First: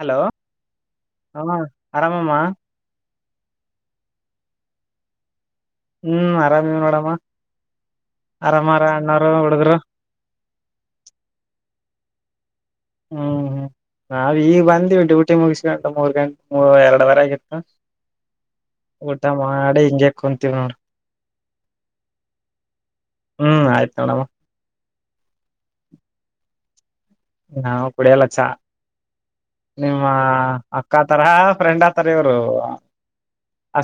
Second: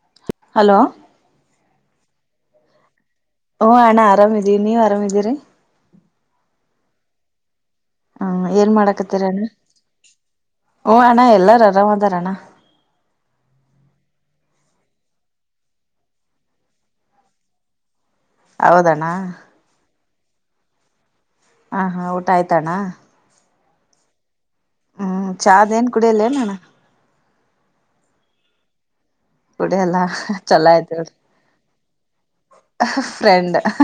Hello hello ಹಾ ಆರಾಮಾಮಾ ಓ ಹಣ್ಣ ಆರಾಮಿದೀವಿ ನೀವ್ ಆರಾಮಿದೀರಿ ಹ್ಮ್ ಆರಾಮೇ ನೋಡಮ್ಮ ಹ್ಮ ಏನ್ ಆರಾಮಾರ ಅಣ್ಣಾರ ಹುಡಿದ್ರು ಹಓ ಅಣ್ಣ ಎಲ್ಲಾರ ಆರಾಮ್ದಾರ ಅಣ್ಣ ಹ್ಮ ಹ್ಮ ನಾವ ಈಗ ಬಂದೀವಿ ಡ್ಯೂಟಿ ಮುಗಿಸ ಗಂಟ ಮೂರ್ ಗಂಟೆ ಮೂ ಎರಡವರೆಗತ್ತು ಹೌದಣ್ಣ ಊಟ ಮಾಡಿ ಹಿಂಜೆ ಕುಂತೀವ್ ನೋಡ ಹಾ ಹಾ ಊಟ ಆಯ್ತಣ್ಣ ಹ್ಮ್ ಆಯ್ತು ಮೇಡಮ್ ಚಾ್ ಏನ್ ಕುಡಿಯಲ್ಲಲ್ಲೋಣ್ಣ ನಾವು ಕುಡಿಯಲ್ಲ ಚಾ ಕುಡಿಯಲ್ಲ ನಿಮ್ಮ ಚಲೋ ಆಯ್ತ ಹೇಳಿ ಅಕ್ಕತರ ಫ್ರೆಂಡ್ ಆತರ ಇವರು ಫ್ರೆಂಡ್ ಅ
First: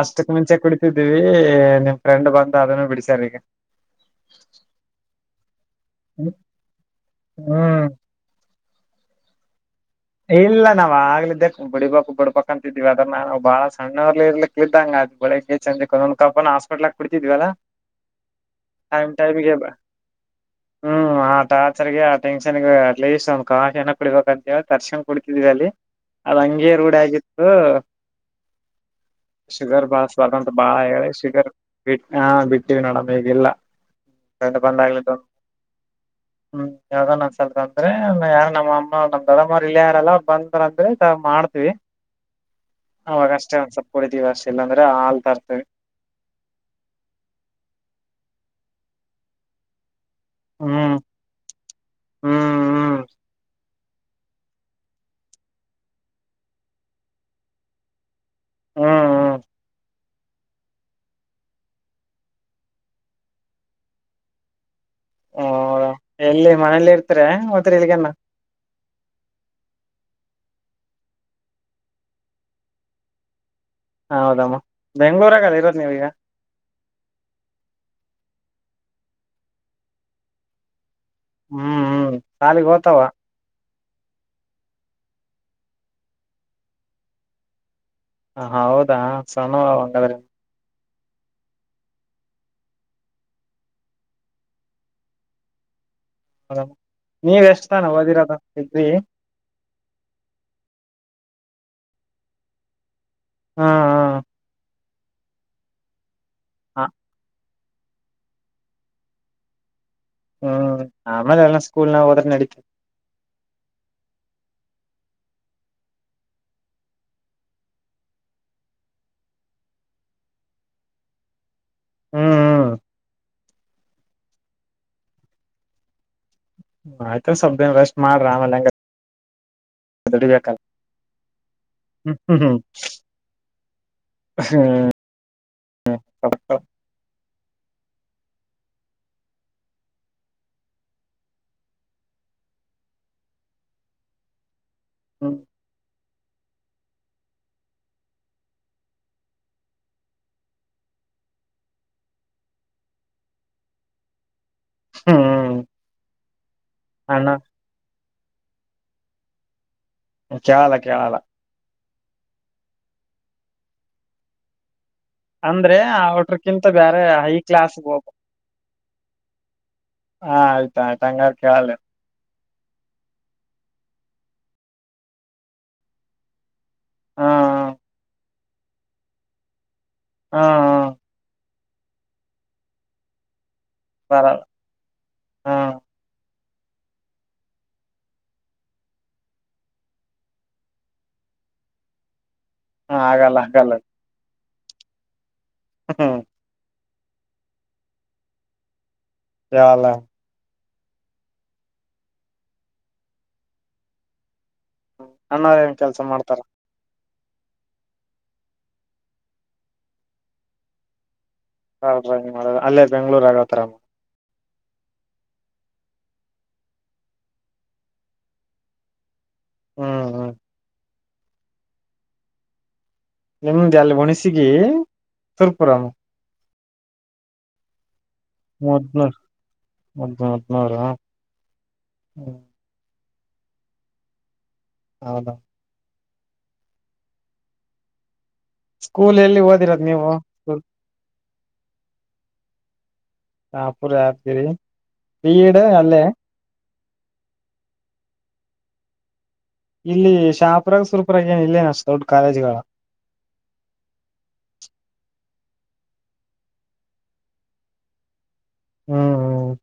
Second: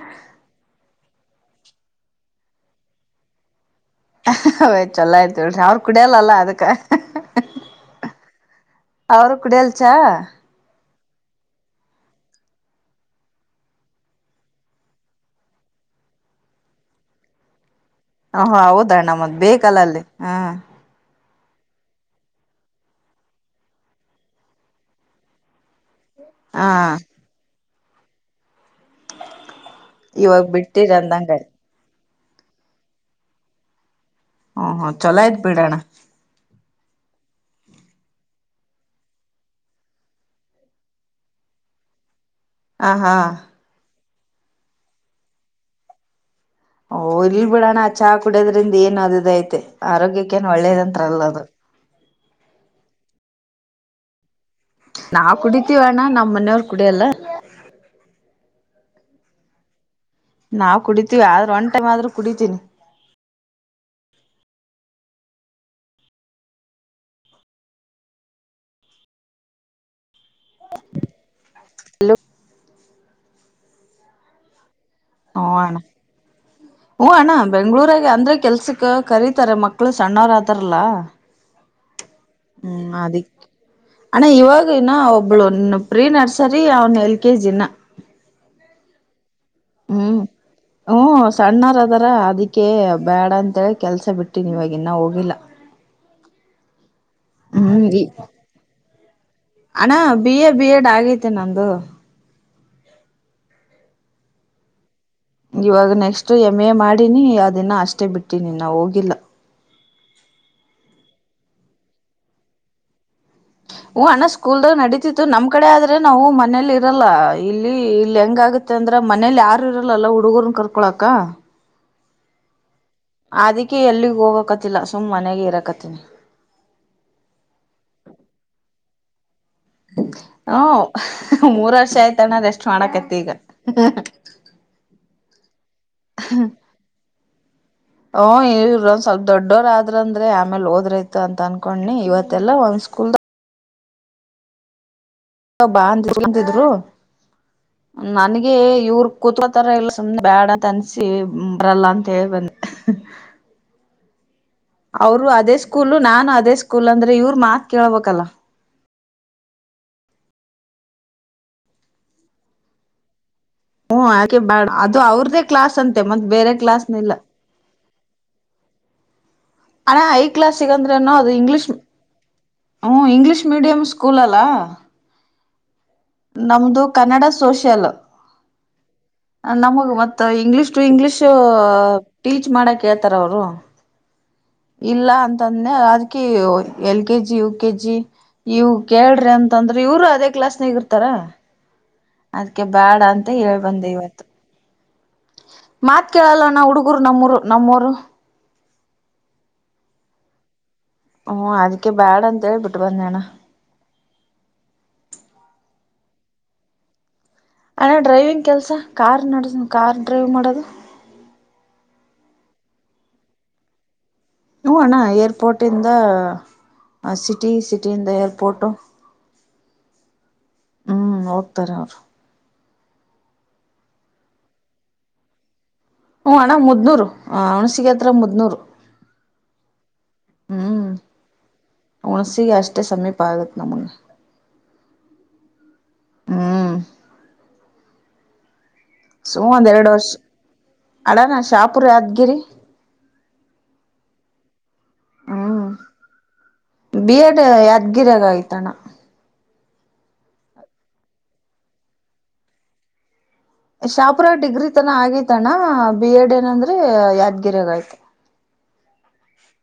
ಅಷ್ಟಕ್ ಮುಂಚೆ ಕುಡಿತಿದ್ದೀವಿ ನಿಮ್ ಫ್ರೆಂಡ್ ಬಂದ ಅದನ್ನು ಬಿಡಿಸ್ಯಾರ ಈಗ ಹ್ ಚೊಲ ಆಯ್ತ ಹೇಳಳ್ರಿ ಅವ್ರ ಕುಡಿಯಲ್ಲಲ್ಲ ಅದಕ್ಕ ಹ್ಮ್ ಅವರು ಕೂಡಲ್ಚ ಇಲ್ಲ ನಾವ್ ಗಗ್ಲಿದ್ದೆ ಬಿಡಿಬಕ್ ಬಿಡ್ಬಕ್ ಅಂತ ಇದಿದಿವವಿ ಅದ್ರ ನಾವು ಬಾಳ ಸಣ್ಣರ್ಲಿ ಇರ್ಲಿಕ್ಕೆ ಇ್ದಂಗ ಅ ಬೆಳಗ್ಗೆ ಚಂದ್ರಕ್ಕೆ ಒಂದ್ ಕಪ್ಪನ ಹಸ್ಪಟ್ಲ್ಕ್ ಕುಡ್ತಿದ್ವಲ್ಲ ಹ ಹ ಹೌದಣ್ಣ ಮದ್ ಬೇಕಲ್ಲ ಅಲ್ಲಿ ಹ್ಮ್ ಹ್ಮ್ ಆ ಟಾರ್ಚರ್ಗೆ ಆ ಟೆನ್ಗ ಅಟ್ ಲೀಸ್ಟ್ ಒಂದ್ ಕಾಶಿಏನ ಕುಡಬೇಕಂತೇವ ತರ್ಶನ್ ಕೊಡ್ತಿದೀವಿ ಅಲ್ಲಿ ಅದ ಹಾ ಹಂಗಗೆ ರೂಢ ಆಗಿತ್ತು ಶುಗರ್ ಬಾ ಇವಾಗ ಸ್ವಾದಂತ ಬಾಳ ಬಿಟ್ಟಿರ ಹೇಳಿ ಅಂದಂಗ ಶುಗರ್ ಬಿಟ್ಟ ಹಾ ಬಿಟ್ಟೀವಿ ನೋಡಮ್ ಈಗಲ್ಲ ಹ್ಮ್ ಹ್ಮ್ ಬಂದಾಗ್ಲ ಚೊಲೋ ಆಯ್ತ್ ಬಿಡೋಣ ಹ್ಮ್ ಯಾವದೋ ಅನ್ಸಲ್ ಅಂದ್ರೆ ಯಾರ ನಮ್ಮ ಅಮ್ಮ ನ ದಡ ಮರ್ ಇಳ ಯಾರಲ್ಲ ಬಂದ್ರಂದ್ರೆ ಮಾಡ್ತವಿ ಹ ಹಾ ಅವಾಗ ಅಷ್ಟೇ ಒಂದ್ ಸ್ವಲ್ಪ ಕುಡಿತೀವಿ ಅಷ್ಟ ಎಲ್ಲಾಂದ್ರೆ ಹಾಲ್ ತರ್ತವಿ ಓಹ್ ಇಲ್ ಬಿಡೋಣ ಚಹಾ ಕುಡ್ಯದ್ರಿಂದ ಏನು ಅದುದು ಐತೆ ಆರೋಗ್ಯಕ್ಕೇನ್ ಹ್ಮ್ ಒಳ್ಳೇದಂಂತತ್ರಲ್ಲ ಅದು ಹ್ಮ್ ಹ್ಮ ನಾ ಕುಡಿತೀವಣ್ಣ ನಮ್ಮ ಮನೆಯವ್ ಕುಡಿಯಲ್ಲ ಹ್ಮ್ ಹ್ಮ ನಾವು ಕುಡಿತೀವಿ ಆದ್ರೂ ಒಂದ ಟೈಮ್ ಆದ್ ಕುಡಿತೀನಿ ಹಓ ಎಲ್ಲಿ ಮನೇಲಿ ಇರ್ತ ಮದ ಇಲ್ಗನ ಹಲೋ [inaudible] ಹ ಹೌದಮ್ಮ ಬೆಂಗ್ಳೂರಾಗ ಇರೋದು ನೀವ ಈಗ ಹ್ಞ ಅಣ್ಣ ಬೆಂಗಗಳೂರಾಗ ಅಂದ್ರೆ ಕೆಲ್ಸಕ್ ಕರೀತಾರೆ ಮಕ್ಳು ಸಣ್ಣವರ ಅಾದಾರಲ್ಲ ಹ್ಮ್ ಹ್ಮ್ ಸಾಲಿಗೆ ಹ್ಮ್ ಹೋತಾವ ಅದಿ ಅಣ್ಣ ಇವಾಗನ ಒಬ್ಳುನ್ ಪ್ರೀ ನರ್ಸರಿ ಅವನ್ ಎಲ್ ಕೆ ಜಿನ ಹ ಹೌದಾ ಸಾನ ಹಾದ್ರ ಹ್ಮ್ ಹ್ಮ ಸಣ್ಣಾರ ಅದಾರ ಅದಕ್ಕೆ ಬ್ಯಾಡ ಅಂತೇಳಿ ಕೆಲ್ಸ ಬಿಟ್ಟಿನ್ವಾಗ ಇನ್ನ ಹೋಗಿಲ್ಲ ಹ ನೀವ್ ಎಷ್ಟ ಹ್ಮ್ ತಾನ ಓದಿರೋದ ಇದ್ರಿ ಅಣ್ಣ ಬಿ ಎ ಬಿ ಎಡ್ ಆಗೈತಿ ನಂದು ಹಾ ಇವಾಗ ನೆಕ್ಸ್ಟ್ ಎಮ್ ಎ ಹ ಮಾಡಿನಿ ಅದಿನ ಅಷ್ಟೇ ಬಿಟ್ಟೀಿನಿ ಇನ್ನ ಹೋಗಿಲ್ಲ ಹ್ಮ್ ಆಮೇಲ್ ಎಲ್ಲ ಸ್ಕೂಲ್ನ್ಯಾಗ ಹೋದ್ರ ನಡೀತೇತಿ ಹೂ ಅಣ್ಣ ಸ್ಕೂಲ್ದಾಗ ನಡೀತಿತ್ತು ನಮ್ ಕಡೆ ಆದ್ರೆ ನಾವು ಮನೇಲಿ ಇರಲ್ಲ ಇಲ್ಲಿ ಇಲ್ಲಿ ಹೆಂಗ ಆಗತ್ತ ಮತ್ತ ಅಂದ್ರ ಮನೇಲಿ ಯಾರು ಇರಲ್ಲ ಹುಡುಗರನ್ ಕರ್ಕೊಳಕ್ಕ. ಹ್ಮ್ ಹ್ಮ ಅದಕ್ಕೆ ಎಲ್ಲಿಗ್ ಹೋಗಕತಿಲ್ಲ ಸುಮ್ಮ್ ಮನೆಗೆ ಇರಾಕತ್ತಿನಿ. ಆಯ್ತಾ ಸ್ವಲ್ಪದಿನ ರಷ್ಟ ಮಾಡ್ರ ಆಮೇಲ್ ಹೆಂಗ್ರ [unintelligible] ಮೂರ್ ವರ್ಷ ಹ್ಮ್ ಆಯ್ತ ಅಣ್ಣ ಹ್ಮ್ ರೆಸ್ಟ್ ಮಾಡಕತ್ತ ಈಗ ಹ್ಮ್ [unintelligible] ಓ ಇವರು ಒಂದ್ ಸ್ವಲ್ಪ ದೊಡ್ಡೋರ ಆದ್ರಂದ್ರೆ ಆಮೇಲೆ ಹೋದ್ರೈತ ಅಂತ ಅನ್ಕೊಂಡಿ ಇವತ್ತಲ್ಲ ಒಂದ ಸ್ಕೂಲ್ದಾಗ [unintelligible] ಬಾ [unintelligible] ಅಂತದ್ರ್ ನನ್ಗೆ ಇವ್ರ ಕುೂತ್ತರ ಇಲ್ಲ ಸುಮ್ನೆ ಬೇಡ ಅಂತ ಅನ್ಸಿ ಬರಲ್ಲ ಅಂತ ಹೇಳಿ ಬಂದ. [unintelligible] ಅವರು ಅದೇ ಹ್ಮ್ ಸ್ಕೂಲ್ ನಾನು ಅದೇ ಸ್ಕೂಲ್ ಅಂದ್ರೆ ಅಣ್ಣ ಇವ್ರ ಮಾತ್ ಕೇಳ್ಬೇಕಲ್ಲ. ಚಾ ಕೇಳಲ್ಲ ಹ್ಮ ಹಾಕೆಗೆ ಬಾಡ ಅದು ಅವ್ರ ಅದೇ ಅಂದ್ರೆ ಕ್ಲಾಸ್ ಅಂತೆ ಮತ್ತ ಬೇರೆ ಅವ್ರಕ್ಕಿಂತ ಕ್ಲಾಸ್ನನಿಲ್ಲ ಹೈ ಕ್ಲಾಸ್ ಹೋಗ ಅಣ್ಣ ಐ ಹಾ ಕ್ಲಾಸ್ ಸಿಕಂದ್ರೆ ಆಯ್ತಾಯ್ತು ಅದು ಹಂಗಾರ ಇಂಗ್ಲೀಷ್ ಕೇಳಲ್ಲ ಹ್ಞೂ ಇಂಗ್ಲೀಷ್ ಮೀಡಿಯ್ ಸ್ಕೂಲ ಅಲ್ಲಾ. ನಮ್ದು ಕನ್ನಡ ಹಾ ಸೋಷಿಯಲ್. ನಮಗ್ ಮತ್ತ ಹಾ ಇಂಗ್ಲೀಷ್ ಹಾ ಟು ಇಂಗ್ಲಿೀಷ್ ಟೀಚ್ ಮಾಡಕ್ ಹೇಳ್ತಾರ ಅವರು ಬರ ಇಲ್ಲ ಅಂತದ್ನ ಅದಕ L K G U K G ಇವು ಕೇಳ್ರಿ ಅಂತಂದ್ರ ಇವರು ಅದೇ ಕ್ಲಾಸ್ನಗ ಇರ್ತಾರ. ಅದ್ಕ್ಕೆ ಹ ಬ್ಯಾಡ್ ಅಂತ ಆಗಲ್ಲ ಆಗಲ್ಲ ಹೇಳೇಳ್ಬಂದೆ ಇವತ್ತ ಮಾತ್ ಹ್ಮ್ ಕೇಳಲ್ಲ ಅಣ್ಣ ಹುಡುಗರು ನಮ್ಮೂರು ನಮ್ಮೂರು ಯಾಅಲ್ಲ ಹ್ಮ್ ಅದಕ್ಕೆ ಬ್ಯಾಡ ಅಂತ ಬಿಟ್ಟ ಬಂದೇನಿ ಅಣ್ಣ ಅಣ್ಣರಾ ಏನ್ ಕೆಲ್ಸ ಮಾಡ್ತಾರ ಅಣ್ಣ ಡ್ರೈವಿಂಗ್ ಕೆಲ್ಸ ಕಾರ್ ನಡಸ ಕಾರ್ ಡ್ರೈವ್ ಮಾಡೋದ ಹಾ ಡ್ರಾವಿಂಗ್ ಮಾಡದೊ ಅಲ್ಲೇ ಬೆಂಗಳೂರು ಆಗತಾರಮ್ಮ ಹು ಅಣ್ಣ ಏರ್ಪೋರ್ಟಿಂದ ಸಿಟಿ ಸಿಟಿಯಿಂದ ಏರ್ಪೋರ್ಟು ಹ್ಮ್ ಹ್ಮ ಹ್ಮ್ ಹೋಗ್ತಾರೆ ಅವ್ರು ನಿಮ್ದ ಅಲ್ಲಿ ಹುಣಸಿಗೆ ಸುರ್ಪುರಮ್ಮ. ಹ್ ಅಣ್ಣ ಮುದ್ನೂರು ಹಣ್ಸಿಗೆ ಹತ್ರ ಮುದ್ನೂರು [unintelligible] ಹೌದ ಹ್ಮ್ ಹುಣಸಿಗೆ ಅಷ್ಟೇ ಸಮೀಪ ಆಗತ್ ನಮ್ಗ್ ಹೌದಾ ಹ್ಮ್. ಸ್ಕೂಲ್ ಎಲ್ಲಿ ಸುಮನ್ ಒಂದ್ ಓದಿರೋದ್ ಎರಡ ನೀವು ವರ್ಷ ಅಡಾ ನಾ ಶಾಪುರ್ ಯಾದ್ಗಿರಿ. ಶಾಪುರ ಯಾದಗಿರಿ ಬಿ ಎಡ್ ಹ್ಮ್ ಅಲ್ಲೇ. ಬಿ ಎಡ್ ಯಾದ್ಗಿರಾಗ ಆಗಿತ ಅಣ್ಣ. ಇಲ್ಲಿ ಶಾಪರರ್ಯಗ ಸುರಪೂರ್ಯಗ ಏನ್ ಇಲ್ಲೇನ್ ಅಷ್ಟ ದೊಡ್ಡ ಕಾಲೇಜ್ಗಳ ಅವ. ಶಾಪುರ ಡಿಗ್ರಿ ತನ ಆಗಿತ ಅಣ್ಣ ಬಿ ಎಡ್ ಏನಂದ್ರೆ ಯಾದ್ಗಿರಿಯಾಗಯ್ತು. ಹ್ಮ್ ಹ್ಮ.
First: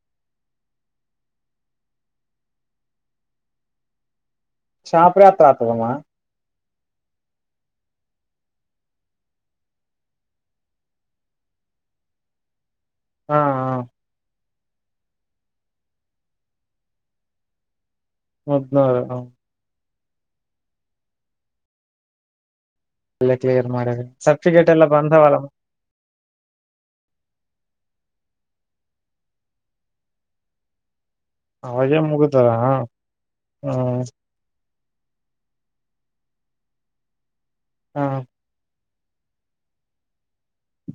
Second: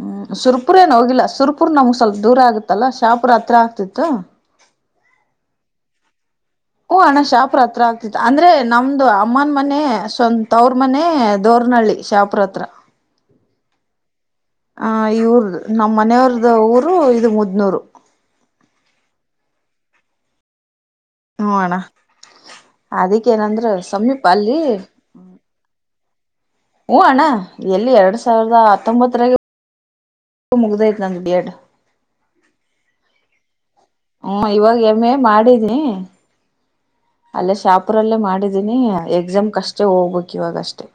ಹ್ಮ್ ಸುರ್ಪುರ ಏ ಹೋಗಿಲ್ಲ ಸುರ್ಪುರ್ ನಮ್ಗ್ ಸ್ವಲ್ಪ ದೂರ ಆಗತ್ತಲ್ಲ ಶಾಪುರ್ ಹತ್ರ ಆಗುತ್ತಿತ್ತ. ಶಪೂರ ರೆ ಹತ್ರ ಅಗ್ಗತದ ಅಮ್ಮ. ಹು ಅಣ್ಣ ಶಪುರ ಹತ್ರ ಅಗತಿತು ಅಂದ್ರೆ ನಮ್ದು ಅಮ್ಮನ ಮನೆ ಸ್ವಂತ ತವರ ಮನೆ ದೋರ್ನಹಳ್ಳಿ. ಶಪುರ ಹತ್ರ. ಹಾ ಹಾ. ಆ ಇವರ್ದ ನಮ್ಮ್ ಮನೆಯವ್ರ್ದ ಊರು ಇದು ಮುದ್ನೂರು. ಮುದ್ನುರ ಹ. ಹೂ ಅಣ್ಣ ಅದಕ್ಕೇ ಎಲ್ಲ ಏನಂದ್ರ ಕ್ಲಿಯರ್ ಮಾಡ್ಯಾರ ಸಮೀಪ ಅಲ್ಲಿ. ಸರ್ಟಿಫಿಕೇಟ್ ಎಲ್ಲ ಬಂದವಲ್ಲ ಹೂ ಅಣ್ಣ ಎಲ್ಲಿ ಎರಡ್ ಸಾವಿರದ ಹತ್ತೊಂಬತ್ತ ರಾಗೆ. ಮುಗದೈತಿ ನನ್ ಬಿ ಎಡ್. ಅವಾಗೇ ಮುಗದ ಆ ಹ್ಮ. ಹ್ಮ ಇವಾಗ ಎಂ ಎ ಮಾಡಿನಿ. ಅಲ್ಲೇ ಹ ಶಾಪುರಲ್ಲೇ ಮಾಡಿದೀನಿ ಎಕ್ಸಾಮ್ ಕ ಅಷ್ಟೇ ಹೋಗ್ಬೇಕು ಇವಾಗ ಅಷ್ಟೇ.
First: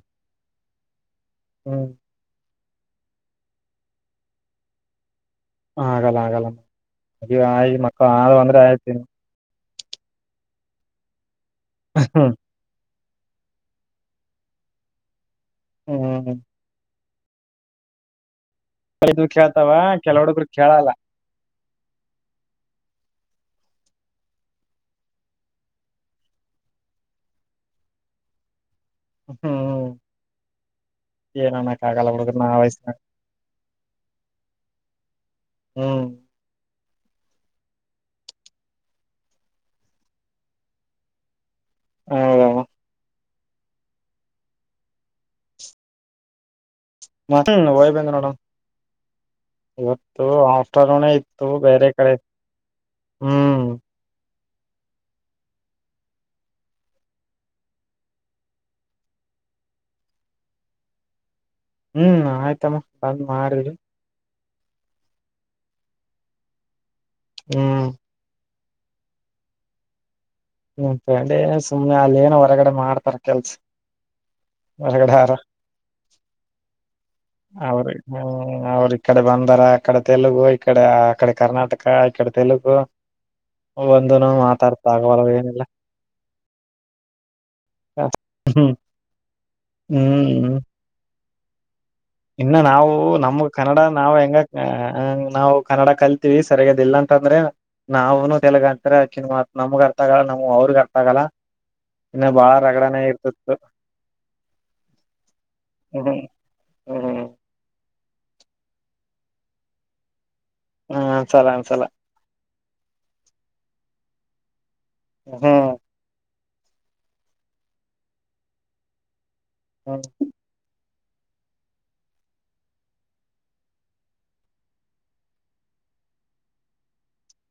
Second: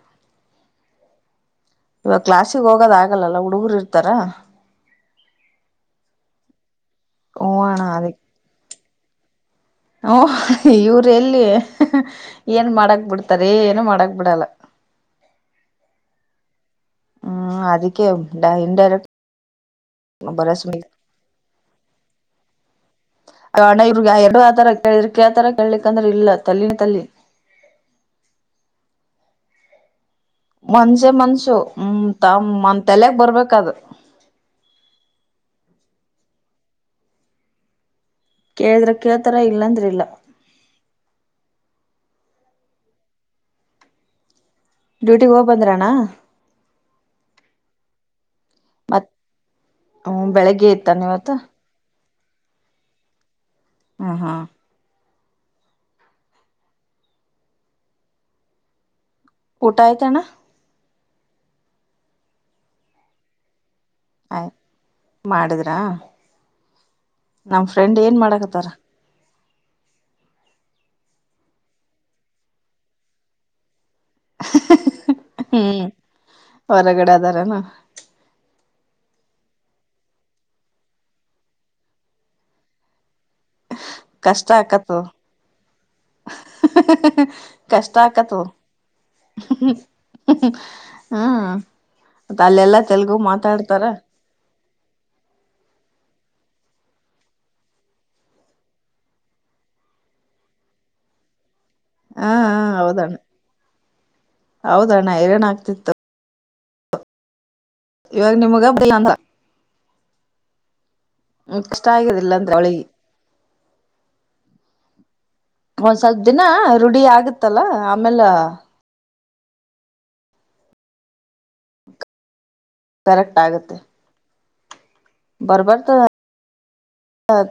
ಹ್ಮ್. ಇವಾಗ ಕ್ಲಾಸಿಗೆ ಹೋಗೋದ ಆಗಲ್ಲ ಹುಡುಗರು ಇರ್ತಾರ. ಆಗಲ್ಲ ಆಗಲ್ಲ ಮದಿವಿ ಹ್ಮ ಆಗಿ ಅಣ್ಣ ಮಕ್ಕಳ ಅದು ಅಂದ್ರೆ ಆಯ್ತ ಇನ್ನ. ಹೂ ಇವ್ರ ಎಲ್ಲಿ ಹ್ಮ್ ಏನ್ ಮಾಡಕ್ ಬಿಡ್ತಾರ ಏನು ಮಾಡಕ್ ಬಿಡಲ್ಲ. ಹ್ಮ್. ಹ್ಮ್ ಅದಕ್ಕೆ ಡಾ ಇಂಡಿರಿಕ್ಟ್ ಇದು ಕೇಳ್ತಾವ ಕೆಲ ಹುಡುಗ್ರು ಬರಸ ಕೇಳಲ್ಲ [unintelligible] [inaudible] ಅಣ್ಣ ಇವ್ರಗ್ ಎರಡು ಆತರ ಕೇಳಿದ್ರೆ ಕೇಳ್ತಾರಾ ಕೇಳಿಕ್ ಅಂದ್ರೆ ಇಲ್ಲ ತೆಲ್ಲಿನ ತೆಲಿ. ಹ್ಮ ಹ್ಮ. ಮನಸೆ ಮನಸು ಹ್ಮ್ಮ್ ಹುಡುಗ್ರು ಆ ತಮ್ಮ ಮನ್ ವಯಸ್ಸಿನಾಗ ತಲೆಗ್ ಬರ್ಬೇಕ ಅದ. ಹ್ಮ್ ಕೇಳಿದ್ರ ಕೆಳತರ ಇಲ್ಲ ಅಂದ್ರ ಇಲ್ಲ. ಹ್ಮ್ಮ್. ಡ್ಯೂಟಿಗ ಹೋಗ್ ಬಂದ್ರಯ ಅಣ್ಣ. [unintelligible] ಹೋಗಿ ಬಂದ ನೋಡವ್ವ. ಮತ್ ಹ್ಮ ಇವತ್ತು ಬೆಳಿಗ್ಗೆ ಇತ್ತಾನ ಅಷ್ಟಾರಣೆ ಇವತ್ತು ಇತ್ತು ಬೇರೆ ಕಡೆ. ಹ್ಮ್. ಹಾ ಹಾ. ಊಟ ಆಯ್ತಾ ಅಣ್ಣ. ಹ್ಮ್ ಆಯ್ತ ಅಮ್ಮ ಬಂದ್ ಮಾಡಿವಿ. ಆಯ್ ಮಾಡಿದ್ರಾ. ನಮ್ ಹ್ಮ್ ಫ್ರೆಂಡ್ ಏನ್ ಮಾಡಾಕತ್ತಾರ. ನಿಮ್ಮ ಫ್ರೆಂಡ್ ಎನ್ ಸುಮ್ಮ್ನೆ ಅಲ್ಲಿ ಏನೋ ಹೊರಗಡೆ ಮಾಡ್ತಾರ ಕೆಲ್ಸ. ಹೊರಗಡೆ ಆರಾಮ್ ಹ್ಮ್ ಹೊರಗಡೆ ಅದರ. ಹೌ್ರೀ ಹ್ಮ ಅವ್ರ ಇಕಡೆ ಬಂದಾರ ಅಕಡೆ ತೆಲುಗು ಇಕಡೆ ಅಕಡೆ ಕರ್ನಾಟಕ ಇಕಡೆ ತೆಲುಗು ಒಂದು ನು ಕಷ್ಟ ಮಾತಾಡ್ ಆಕತ್ತು [unintelligible] ಏನ ಇಲ್ಲಾ. ಕಷ್ಟ ಆಕತು ಹ್ಮ್ ಹ್ಮ್ ಹಾ ಇನ್ನು ನಾವು ನಮ್ ಕನ್ನಡ ನಾವ್ ಹೆಂಗ ಹ ಹ ನಾವು ಕನ್ನಡ ಕಲ್ತಿೀವಿ ಸರಿಯಾದದ ಇಲ್ಲಾಂತಂದ್ರೆ ನಾವ್ನು ತೆಗಂತರಿತ್ ನಮಗ್ ಅರ್ಥ ಆಗಲ್ಲ ನಮ್ ಅವ್ರಗ್ ಅರ್ಥ ಆಗಲ್ಲ ಇನ್ನು ಹಾ ಬಾಳ ರಗಡಾನೆ ಹೌದಣ್ಣ ಇರ್ತಿತ್ತು ಹೌದಣ್ಣ ಹೈರಾಣ ಆಗ್ತಿತ್ತು ಹ್ಮ ಇವಾಗ ನಿಮ್ಗಗ್ ಹಬ್ಬಿಲ್ಲ ಅಂತ ಹ್ಮ್ ಅನ್ಸಲ್ಲ ಹ್ಮ ಅನ್ಸಲ್ಲ ಕಷ್ಟ ಆಗುದಿಲ್ಲ ಅಂದ ಹೊಳಿಗೆ ಹಾ ಒಂದ್ ಸ್ವಲ್ಪ ದಿನ ರೂಢಿ ಆಗತ್ತಲ್ಲ ಆಮೇಲೆ ಹಾ ಕರೆಕ್ಟ್ ಆಗುತ್ತೆ ಬರ್ಬರ್ತ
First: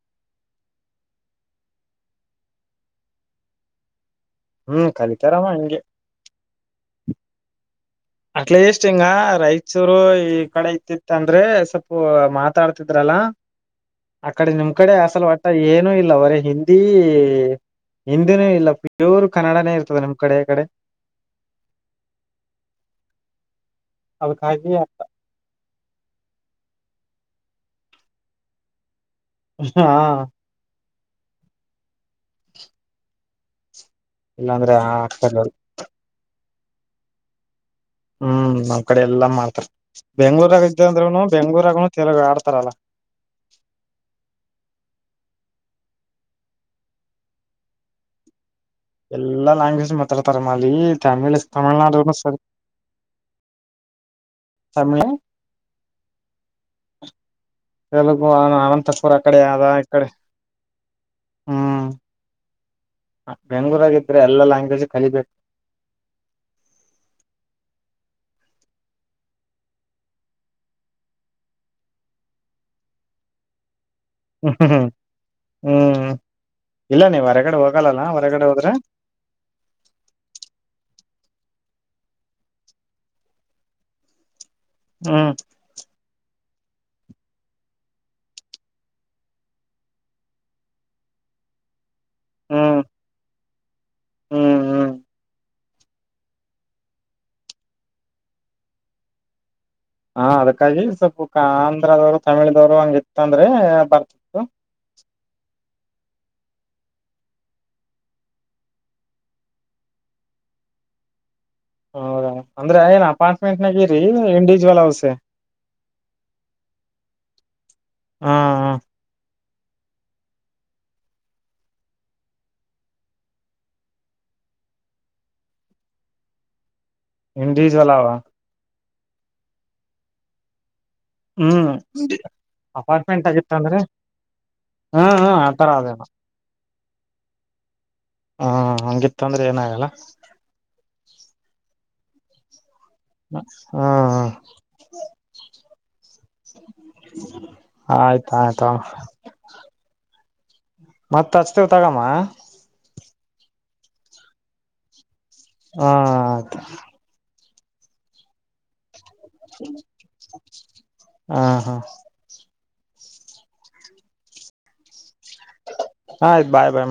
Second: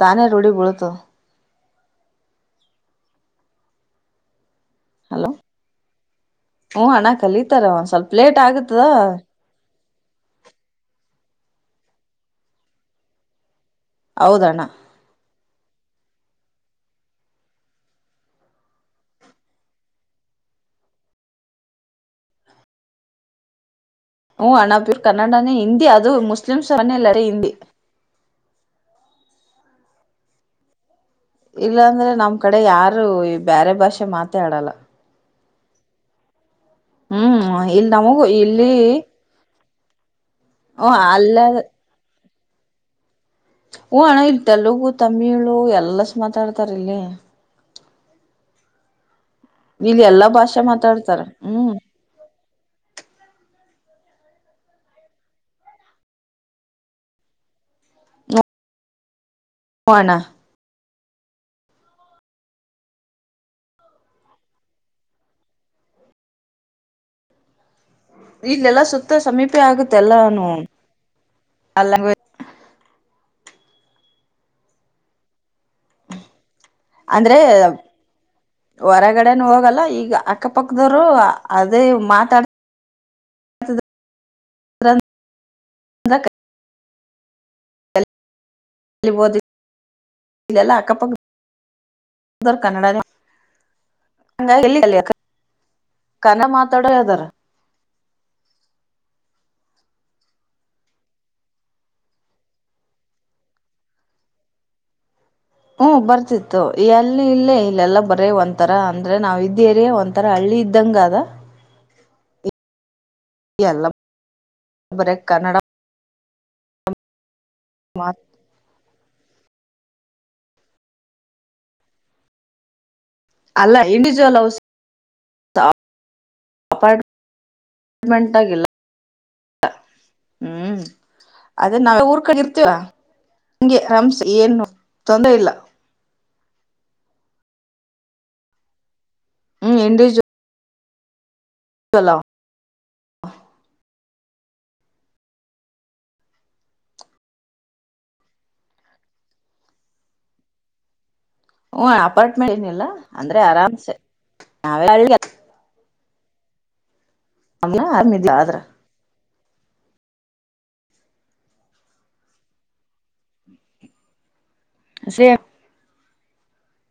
ತಾನೇ ರೂಢಿ ಬಳತು ಹ್ಮ್ ಕಲಿತಾರಮ್ಮ ನಿಂಗೆ ಹಓ ಹಣ ಕಲೀಿತಾರ ಒಂದ ಸ್ವಲ್ಪ ಲೇಟ್ ಆಗತದ ಹಚೂರು ಈ ಕಡೆ ಇತಿಿತ್ತ ಅಂದ್ರೆ ಸ್ವಲ್ಪ ಮಾತಾಡ್ತಿದ್ರಲ್ಲ ಅ ಕಡೆ ಹೌದಣ್ಣ ನಿಮ್ ಕಡೆ ಅಸಲ ಒಟ್ಟ ಏನುೂ ಇಲ್ಲ ಅವರೇ ಹಿಂದಿ ಹಿಂದಿನೂ ಇಲ್ಲ ಪ್ಯೂರ್ ಕನ್ನಡನೇ ಇರ್ತದೆ ನಮ್ ಕಡೆ ಕಡೆ ಹ್ಮ್ ಅದಕ್ಕಾಗಿ ಅಣ್ಣಪರು ಕನ್ನಡಾನೇ ಹಿಂದಿ ಅದು ಮುಸ್ಲಿಮ್ಸ್ಲ್ಲಾರೆ ಹಿಂದಿ ಹಾ ಇಲ್ಲಾಂದ್ರೆ ನಮ್ ಕಡೆ ಯಾರು ಈ ಬೇರೆ ಭಾಷೆ ಮಾತ ಇಲ್ಲಾಂದ್ರೆ ಆ ಆತರು ಹ್ಮ್ ಇಲ್ ನಮಗೂ ಹ್ಮ್ ಇಲ್ಲಿ ನಮ್ಮ್ ಕಡೆ ಎಲ್ಲಾ ಮಾಡ್ತಾರ ಬೆಂಗ್ಳೂರಾಗ ಇದ್ದ ಹ ಅಂದ್ರನು ಅಲ್ಲ ಬೆಂಗ್ೂರಾಗನು ತಿೆಲಗ ಆಡ್ತಾರಲ್ಲಾ ಹಓ ಅಣ್ಣ ಇಲ್ಲಿ ತೆಲುಗು ತಮಿಳು ಎಲ್ಲಸ್ ಮಾತಾಡ್ತಾರ್ ಇಲ್ಲಿ ಎಲ್ಲಾ ಲಲ್ಾಂಗ್ಜ್ ಇಲ್ಲಿ ಎಲ್ಲಾ ಮಾತಾಡ್ತಾರೆ ಭಾಷೆ ಮಿ ಮಾತಾಡ್ತಾರ ತಮಿಳ್ ಹ್ಮ್ ತಮಿಳ್ನಾಡನ ಸರಿ ಸಮಯ ತಲುಗ ಅನ ಅನಂತರ ಪರ ಅಕಡೆ ಯದ ಹೂ ಇಕಡೆ ಅಣ್ಣ ಹ್ಮ್ ಬೆಂಗ್ಗಳೂರಾಗಿದ್ರೆ ಎಲ್ಲಾ ಲ್ಯಾಂಗ್ವೇಜ್ ಕಲಿಬೇಕು ಇಲ್ಲೆಲ್ಲಾ ಸುತ್ತ ಸಮೀಪೆ ಆಗುತ್ತೆ ಎಲ್ಲಾನ ಅಲ್ಲಂಗ ಹ್ಮ್ ಹ್ಮ್ ಹ್ಮ್ ಹ್ಮ್ ಇಲ್ಲ ನೀವ್ ಅಂದ್ರೆ ಹೊರಗಡೆ ಹೋಗಲ್ಲಲ್ಲ ಹೊರಗಡೆ ಹೋದ್ರೆ ಹೊರಗಡೆನು ಹೋಗಲ್ಲ ಈಗ ಅಕ್ಕಪಕ್ಕದವರು ಅದೇ ಮಾತಾಡ ಹ್ಮ ೋ ಇಲ್ಲಲ್ಲ ಅಕ್ಕಪಕ್ಕ ಇರ್ ಹ್ಮ್ ಕನ್ನಡ ಅಂಗ ಹ್ಮ್ ಹ್ಮ್ ಎಲ್ಲಿಲ್ಲಿಯ ಕನ್ನ ಮಾತಾಡೋ ಯ್ದಾರ ಹಾ ಅದಕ್ಕಾಗಿ ಸ್ವಲ್ಪ ಆಂಧ್ರದವ್ರು ತಮಿಳದವ್ರು ಹಂಗಿತ್ತ ಅಂದ್ರೆ ಬರ್ತ ಹ್ಮ ಬರ್ತಿತ್ತು ಎಲ್ಲಿ ಇಲ್ಲೇ ಇಲ್ಲೆಲ್ಲಾ ಬರೇ ಒಂಂತರ ಅಂದ್ರೆ ನಾವ್ ಇದೇರಿಯ ಒ ಆಥರ ಹಳ್ಳಿ ಇದ್ದಂ ಕದಾ ಹೌದಾ ಅಂದ್ರೆ ಏನ್ ಅಪಾರಂ್ಟ್ಟ್ ಎಲ್ಲ ನಗಿರಿ ಇಂಡಿವಿಜುವಲ್ ಹೌಸ ಬರೇ ಕನ್ನಡ ಮ ಹಾ ಹಾ ಅಲ್ಲ ಇಂಡಿವಜುವಲ್ ಹೌ ಇಂಡಿವಿಜುವಲ್ ಅವ ಅಪಾರ್ಟ್ಮೆಂಟ್ ಆಾಗಿಲ್ಲ ಹ್ಮ್ ಹ್ಮ್ ಊರ್ ಕಡೆ ಇರ್ತೀವ ಅಪಾರ್ಟ್ಮೆಂಟ್ ಆಗಿತ್ತ ಅಂದ್ರೆ ಹಂಗೆ ರಮ್ಸ್ ಏನು ಹ್ಮ್ ತೊಂದ್ರೆ ಹ್ಮ್ ಇಲ್ಲ ಆಥರ ಅದೇನ ಹಾ ಹಂಗಿತ್ತ ಅಂದ್ರೆ ಹ್ಮ್ ಏನಾಗಲ್ಲ ಚಲ ಹಾ ಹಾ ಆಯ್ತ ಆಯ್ತು ಮತ್ತಚ್ತೆ ಹ್ ಅಪಾರ್ಟ್ಮೆಂಟ್ ಏನಿಲ್ಲ ಅಂದ್ರೆ ಆರಾಮ್ಸೆ ನಾವೇ ಹ ಆಯ್ತು ಆಮ್ ಆರ್ಮಿದ ಆದ್ರ ಹಾ ಹಾ ಸೇ ಹಯ್ತು ಬಾಯ್ ಬಾಯ